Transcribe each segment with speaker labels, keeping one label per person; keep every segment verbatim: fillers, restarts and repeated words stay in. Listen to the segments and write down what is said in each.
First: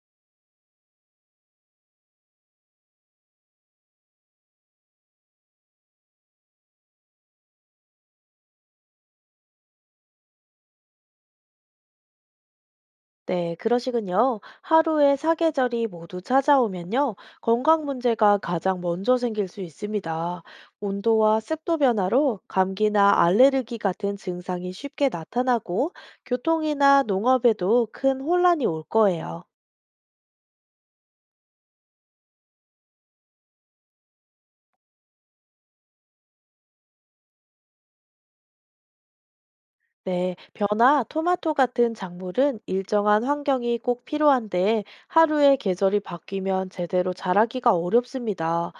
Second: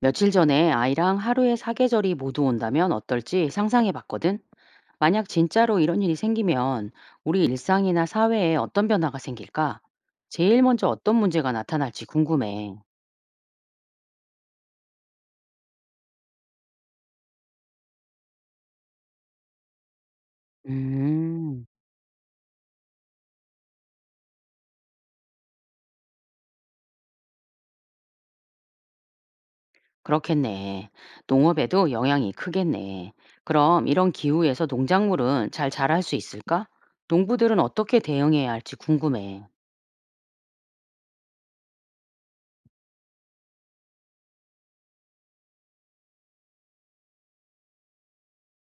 Speaker 1: 며칠 전에 아이랑 하루에 사계절이 모두 온다면 어떨지 상상해 봤거든. 만약 진짜로 이런 일이 생기면 우리 일상이나 사회에 어떤 변화가 생길까? 제일 먼저 어떤 문제가 나타날지 궁금해.
Speaker 2: 네, 그러시군요. 하루에 사계절이 모두 찾아오면요, 건강 문제가 가장 먼저 생길 수 있습니다. 온도와
Speaker 1: 음,
Speaker 2: 습도 변화로 감기나 알레르기 같은 증상이 쉽게 나타나고, 교통이나 농업에도 큰 혼란이 올 거예요.
Speaker 1: 그렇겠네. 농업에도 영향이 크겠네. 그럼 이런 기후에서 농작물은 잘 자랄 수 있을까? 농부들은 어떻게 대응해야 할지 궁금해.
Speaker 2: 네, 벼나 토마토 같은 작물은 일정한 환경이 꼭 필요한데 하루에 계절이 바뀌면 제대로 자라기가 어렵습니다.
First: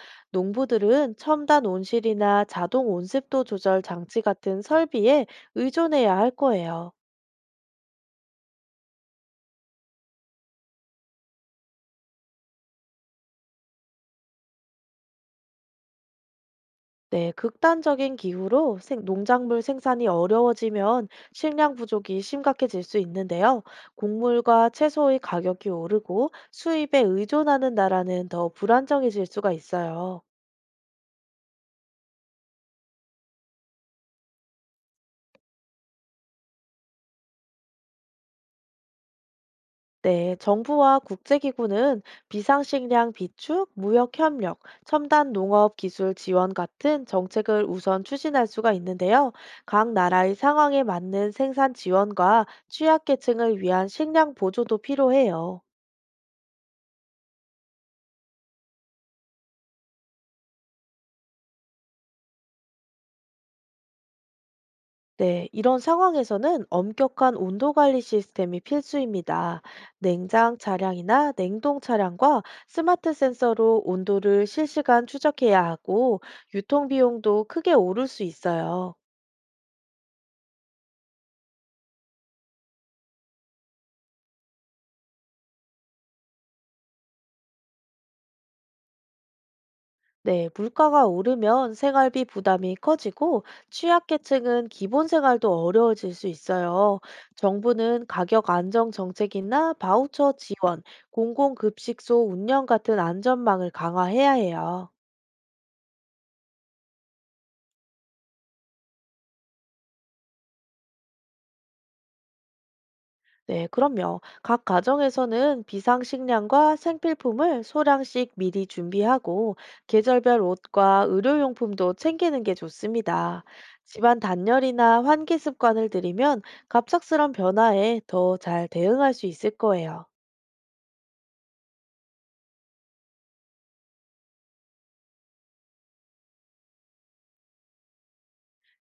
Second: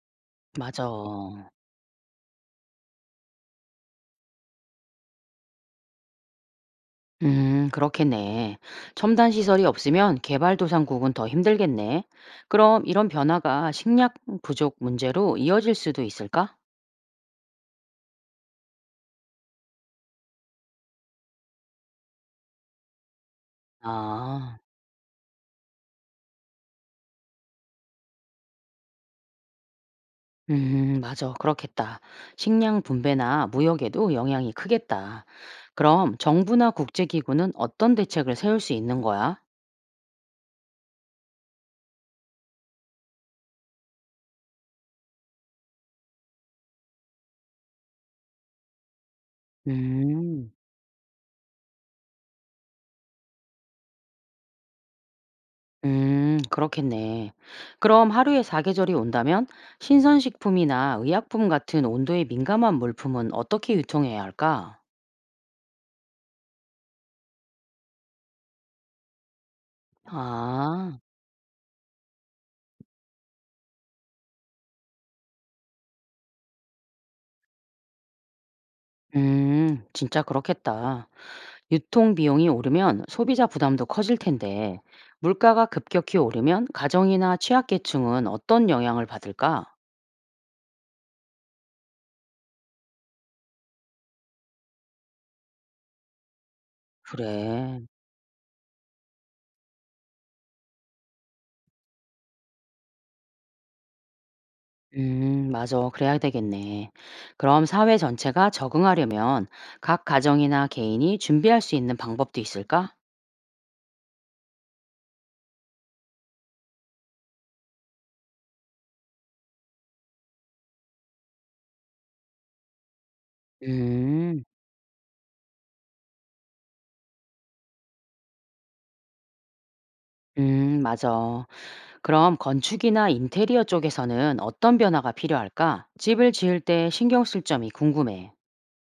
Speaker 1: 맞아.
Speaker 2: 농부들은 첨단 온실이나 자동 온습도 조절 장치 같은 설비에 의존해야 할 거예요.
Speaker 1: 음, 그렇겠네. 첨단 시설이 없으면 개발도상국은 더 힘들겠네. 그럼 이런 변화가 식량 부족 문제로 이어질 수도 있을까?
Speaker 2: 네, 극단적인 기후로 생- 농작물 생산이 어려워지면 식량 부족이 심각해질 수 있는데요.
Speaker 1: 아,
Speaker 2: 곡물과 채소의 가격이 오르고 수입에 의존하는 나라는 더 불안정해질 수가 있어요.
Speaker 1: 음, 맞아. 그렇겠다. 식량 분배나 무역에도 영향이 크겠다. 그럼 정부나 국제기구는 어떤 대책을 세울 수 있는 거야?
Speaker 2: 네, 정부와 국제기구는 비상식량 비축, 무역협력, 첨단 농업 기술 지원 같은 정책을 우선 추진할 수가 있는데요. 각 나라의
Speaker 1: 음,
Speaker 2: 상황에 맞는 생산 지원과 취약계층을 위한 식량 보조도 필요해요.
Speaker 1: 음, 그렇겠네. 그럼 하루에 사계절이 온다면 신선식품이나 의약품 같은 온도에 민감한 물품은 어떻게 유통해야 할까?
Speaker 2: 네, 이런 상황에서는 엄격한 온도 관리 시스템이 필수입니다. 냉장
Speaker 1: 아.
Speaker 2: 차량이나 냉동 차량과 스마트 센서로 온도를 실시간 추적해야 하고 유통 비용도 크게 오를 수 있어요.
Speaker 1: 음. 진짜 그렇겠다. 유통 비용이 오르면 소비자 부담도 커질 텐데 물가가 급격히 오르면 가정이나 취약계층은 어떤 영향을 받을까?
Speaker 2: 네, 물가가 오르면 생활비 부담이 커지고 취약계층은 기본 생활도 어려워질 수 있어요.
Speaker 1: 그래.
Speaker 2: 정부는 가격 안정 정책이나 바우처 지원, 공공급식소 운영 같은 안전망을 강화해야 해요.
Speaker 1: 음, 맞아. 그래야 되겠네. 그럼 사회 전체가 적응하려면 각 가정이나 개인이 준비할 수 있는 방법도 있을까?
Speaker 2: 네, 그럼요. 각 가정에서는 비상식량과 생필품을 소량씩 미리 준비하고 계절별 옷과 의료용품도 챙기는 게 좋습니다. 집안
Speaker 1: 음.
Speaker 2: 단열이나 환기 습관을 들이면 갑작스런 변화에 더 잘 대응할 수 있을 거예요.
Speaker 1: 음, 맞아. 그럼 건축이나 인테리어 쪽에서는 어떤 변화가 필요할까? 집을 지을 때 신경 쓸 점이 궁금해.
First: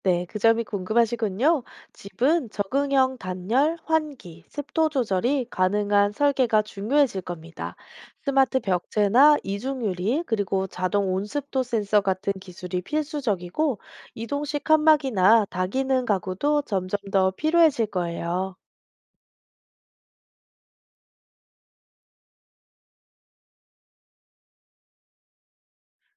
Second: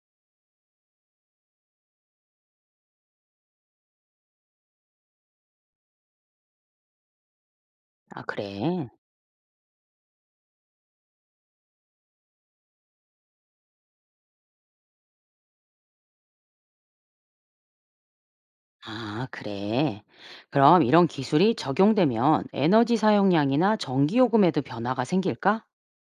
Speaker 2: 네, 그 점이 궁금하시군요. 집은 적응형 단열, 환기, 습도 조절이 가능한 설계가 중요해질 겁니다.
Speaker 1: 아,
Speaker 2: 스마트
Speaker 1: 그래?
Speaker 2: 벽체나 이중유리, 그리고 자동 온습도 센서 같은 기술이 필수적이고, 이동식 칸막이나 다기능 가구도 점점 더 필요해질 거예요.
Speaker 1: 아, 그래. 그럼 이런 기술이 적용되면 에너지 사용량이나 전기요금에도 변화가 생길까?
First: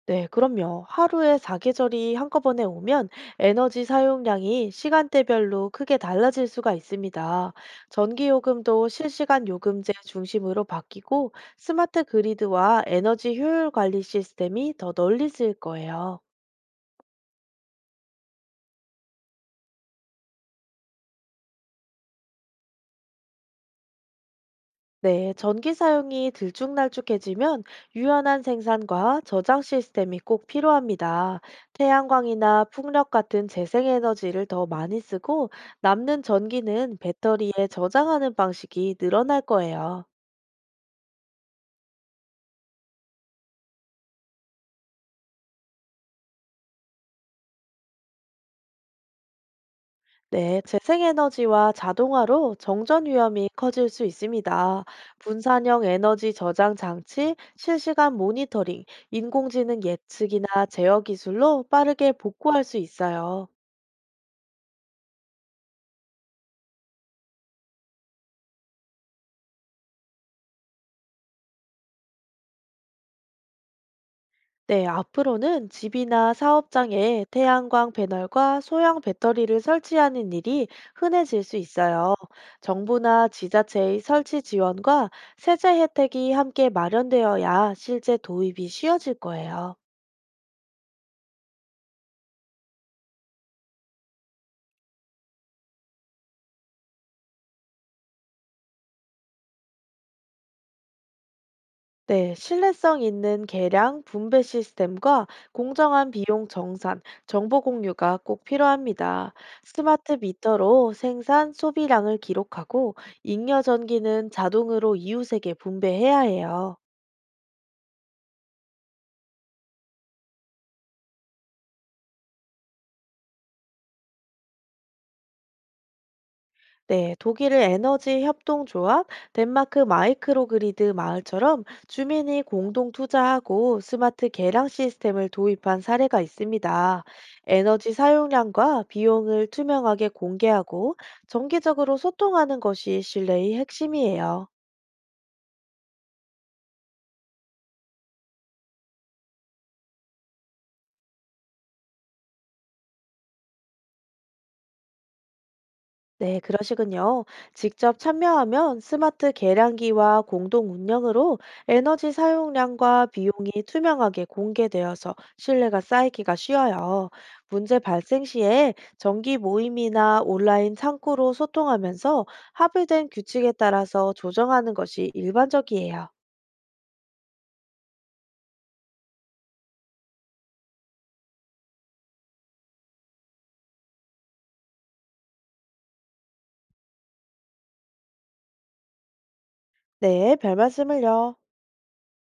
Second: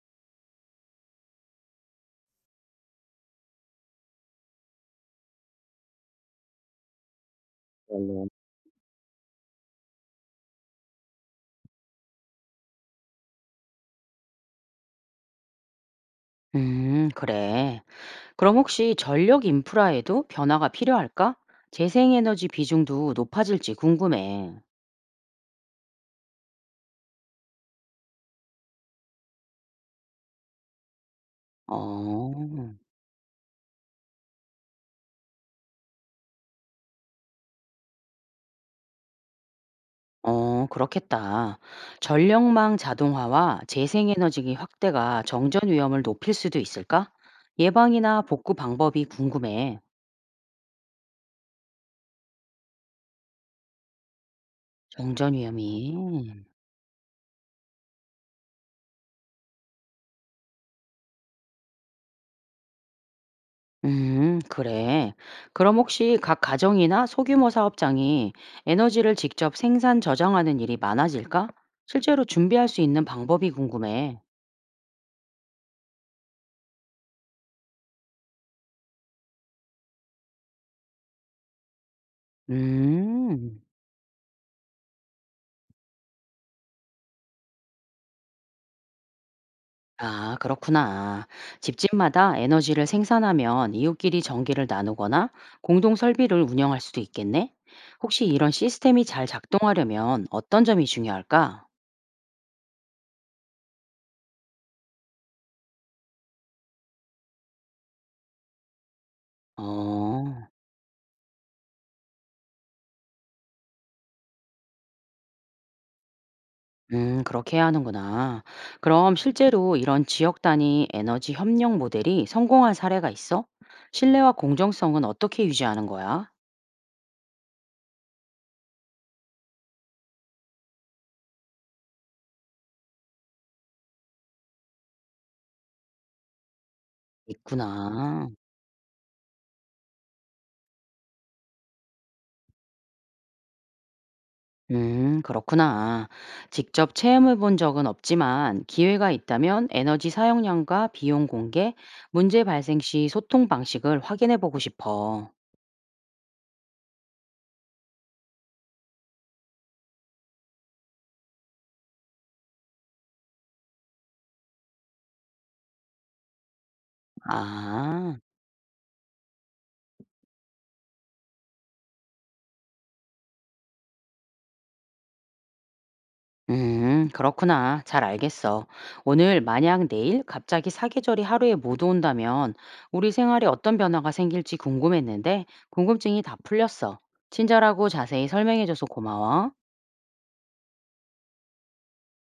Speaker 2: 네, 그럼요. 하루에 사계절이 한꺼번에 오면 에너지 사용량이 시간대별로 크게 달라질 수가 있습니다.
Speaker 1: 물론
Speaker 2: 전기요금도 실시간 요금제 중심으로 바뀌고 스마트 그리드와 에너지 효율 관리 시스템이 더 널리 쓰일 거예요.
Speaker 1: 음, 그래. 그럼 혹시 전력 인프라에도 변화가 필요할까? 재생에너지 비중도 높아질지 궁금해.
Speaker 2: 네, 전기 사용이 들쭉날쭉해지면 유연한 생산과 저장 시스템이 꼭 필요합니다. 태양광이나
Speaker 1: 어.
Speaker 2: 풍력 같은 재생에너지를 더 많이 쓰고 남는 전기는 배터리에 저장하는 방식이 늘어날 거예요.
Speaker 1: 어, 그렇겠다. 전력망 자동화와 재생에너지 확대가 정전 위험을 높일 수도 있을까? 예방이나 복구 방법이 궁금해.
Speaker 2: 네, 재생에너지와 자동화로 정전 위험이 커질 수 있습니다.
Speaker 1: 정전
Speaker 2: 분산형 에너지
Speaker 1: 위험이.
Speaker 2: 저장 장치, 실시간 모니터링, 인공지능 예측이나 제어 기술로 빠르게 복구할 수 있어요.
Speaker 1: 음, 그래. 그럼 혹시 각 가정이나 소규모 사업장이 에너지를 직접 생산 저장하는 일이 많아질까? 실제로 준비할 수 있는 방법이 궁금해.
Speaker 2: 네, 앞으로는 집이나 사업장에 태양광 패널과 소형 배터리를 설치하는 일이 흔해질 수 있어요. 정부나
Speaker 1: 음.
Speaker 2: 지자체의 설치 지원과 세제 혜택이 함께 마련되어야 실제 도입이 쉬워질 거예요.
Speaker 1: 아, 그렇구나. 집집마다 에너지를 생산하면 이웃끼리 전기를 나누거나 공동 설비를 운영할 수도 있겠네? 혹시 이런 시스템이 잘 작동하려면 어떤 점이 중요할까?
Speaker 2: 네, 신뢰성 있는 계량 분배 시스템과 공정한 비용 정산, 정보 공유가 꼭 필요합니다. 스마트
Speaker 1: 어,
Speaker 2: 미터로 생산 소비량을 기록하고 잉여 전기는 자동으로 이웃에게 분배해야 해요.
Speaker 1: 음, 그렇게 해야 하는구나. 그럼 실제로 이런 지역 단위 에너지 협력 모델이 성공한 사례가 있어? 신뢰와 공정성은 어떻게 유지하는 거야?
Speaker 2: 네, 독일의 에너지 협동조합, 덴마크 마이크로그리드 마을처럼 주민이 공동 투자하고 스마트 계량 시스템을 도입한 사례가 있습니다.
Speaker 1: 있구나.
Speaker 2: 에너지 사용량과 비용을 투명하게 공개하고 정기적으로 소통하는 것이 신뢰의 핵심이에요.
Speaker 1: 음, 그렇구나. 직접 체험해 본 적은 없지만 기회가 있다면 에너지 사용량과 비용 공개, 문제 발생 시 소통 방식을 확인해 보고 싶어.
Speaker 2: 네, 그러시군요. 직접 참여하면 스마트 계량기와 공동 운영으로 에너지 사용량과 비용이 투명하게 공개되어서 신뢰가 쌓이기가 쉬워요. 문제
Speaker 1: 아,
Speaker 2: 발생 시에 정기 모임이나 온라인 창구로 소통하면서 합의된 규칙에 따라서 조정하는 것이 일반적이에요.
Speaker 1: 음, 그렇구나. 잘 알겠어. 오늘 만약 내일 갑자기 사계절이 하루에 못 온다면 우리 생활에 어떤 변화가 생길지 궁금했는데 궁금증이 다 풀렸어. 친절하고 자세히 설명해줘서 고마워.
Speaker 2: 네, 별 말씀을요.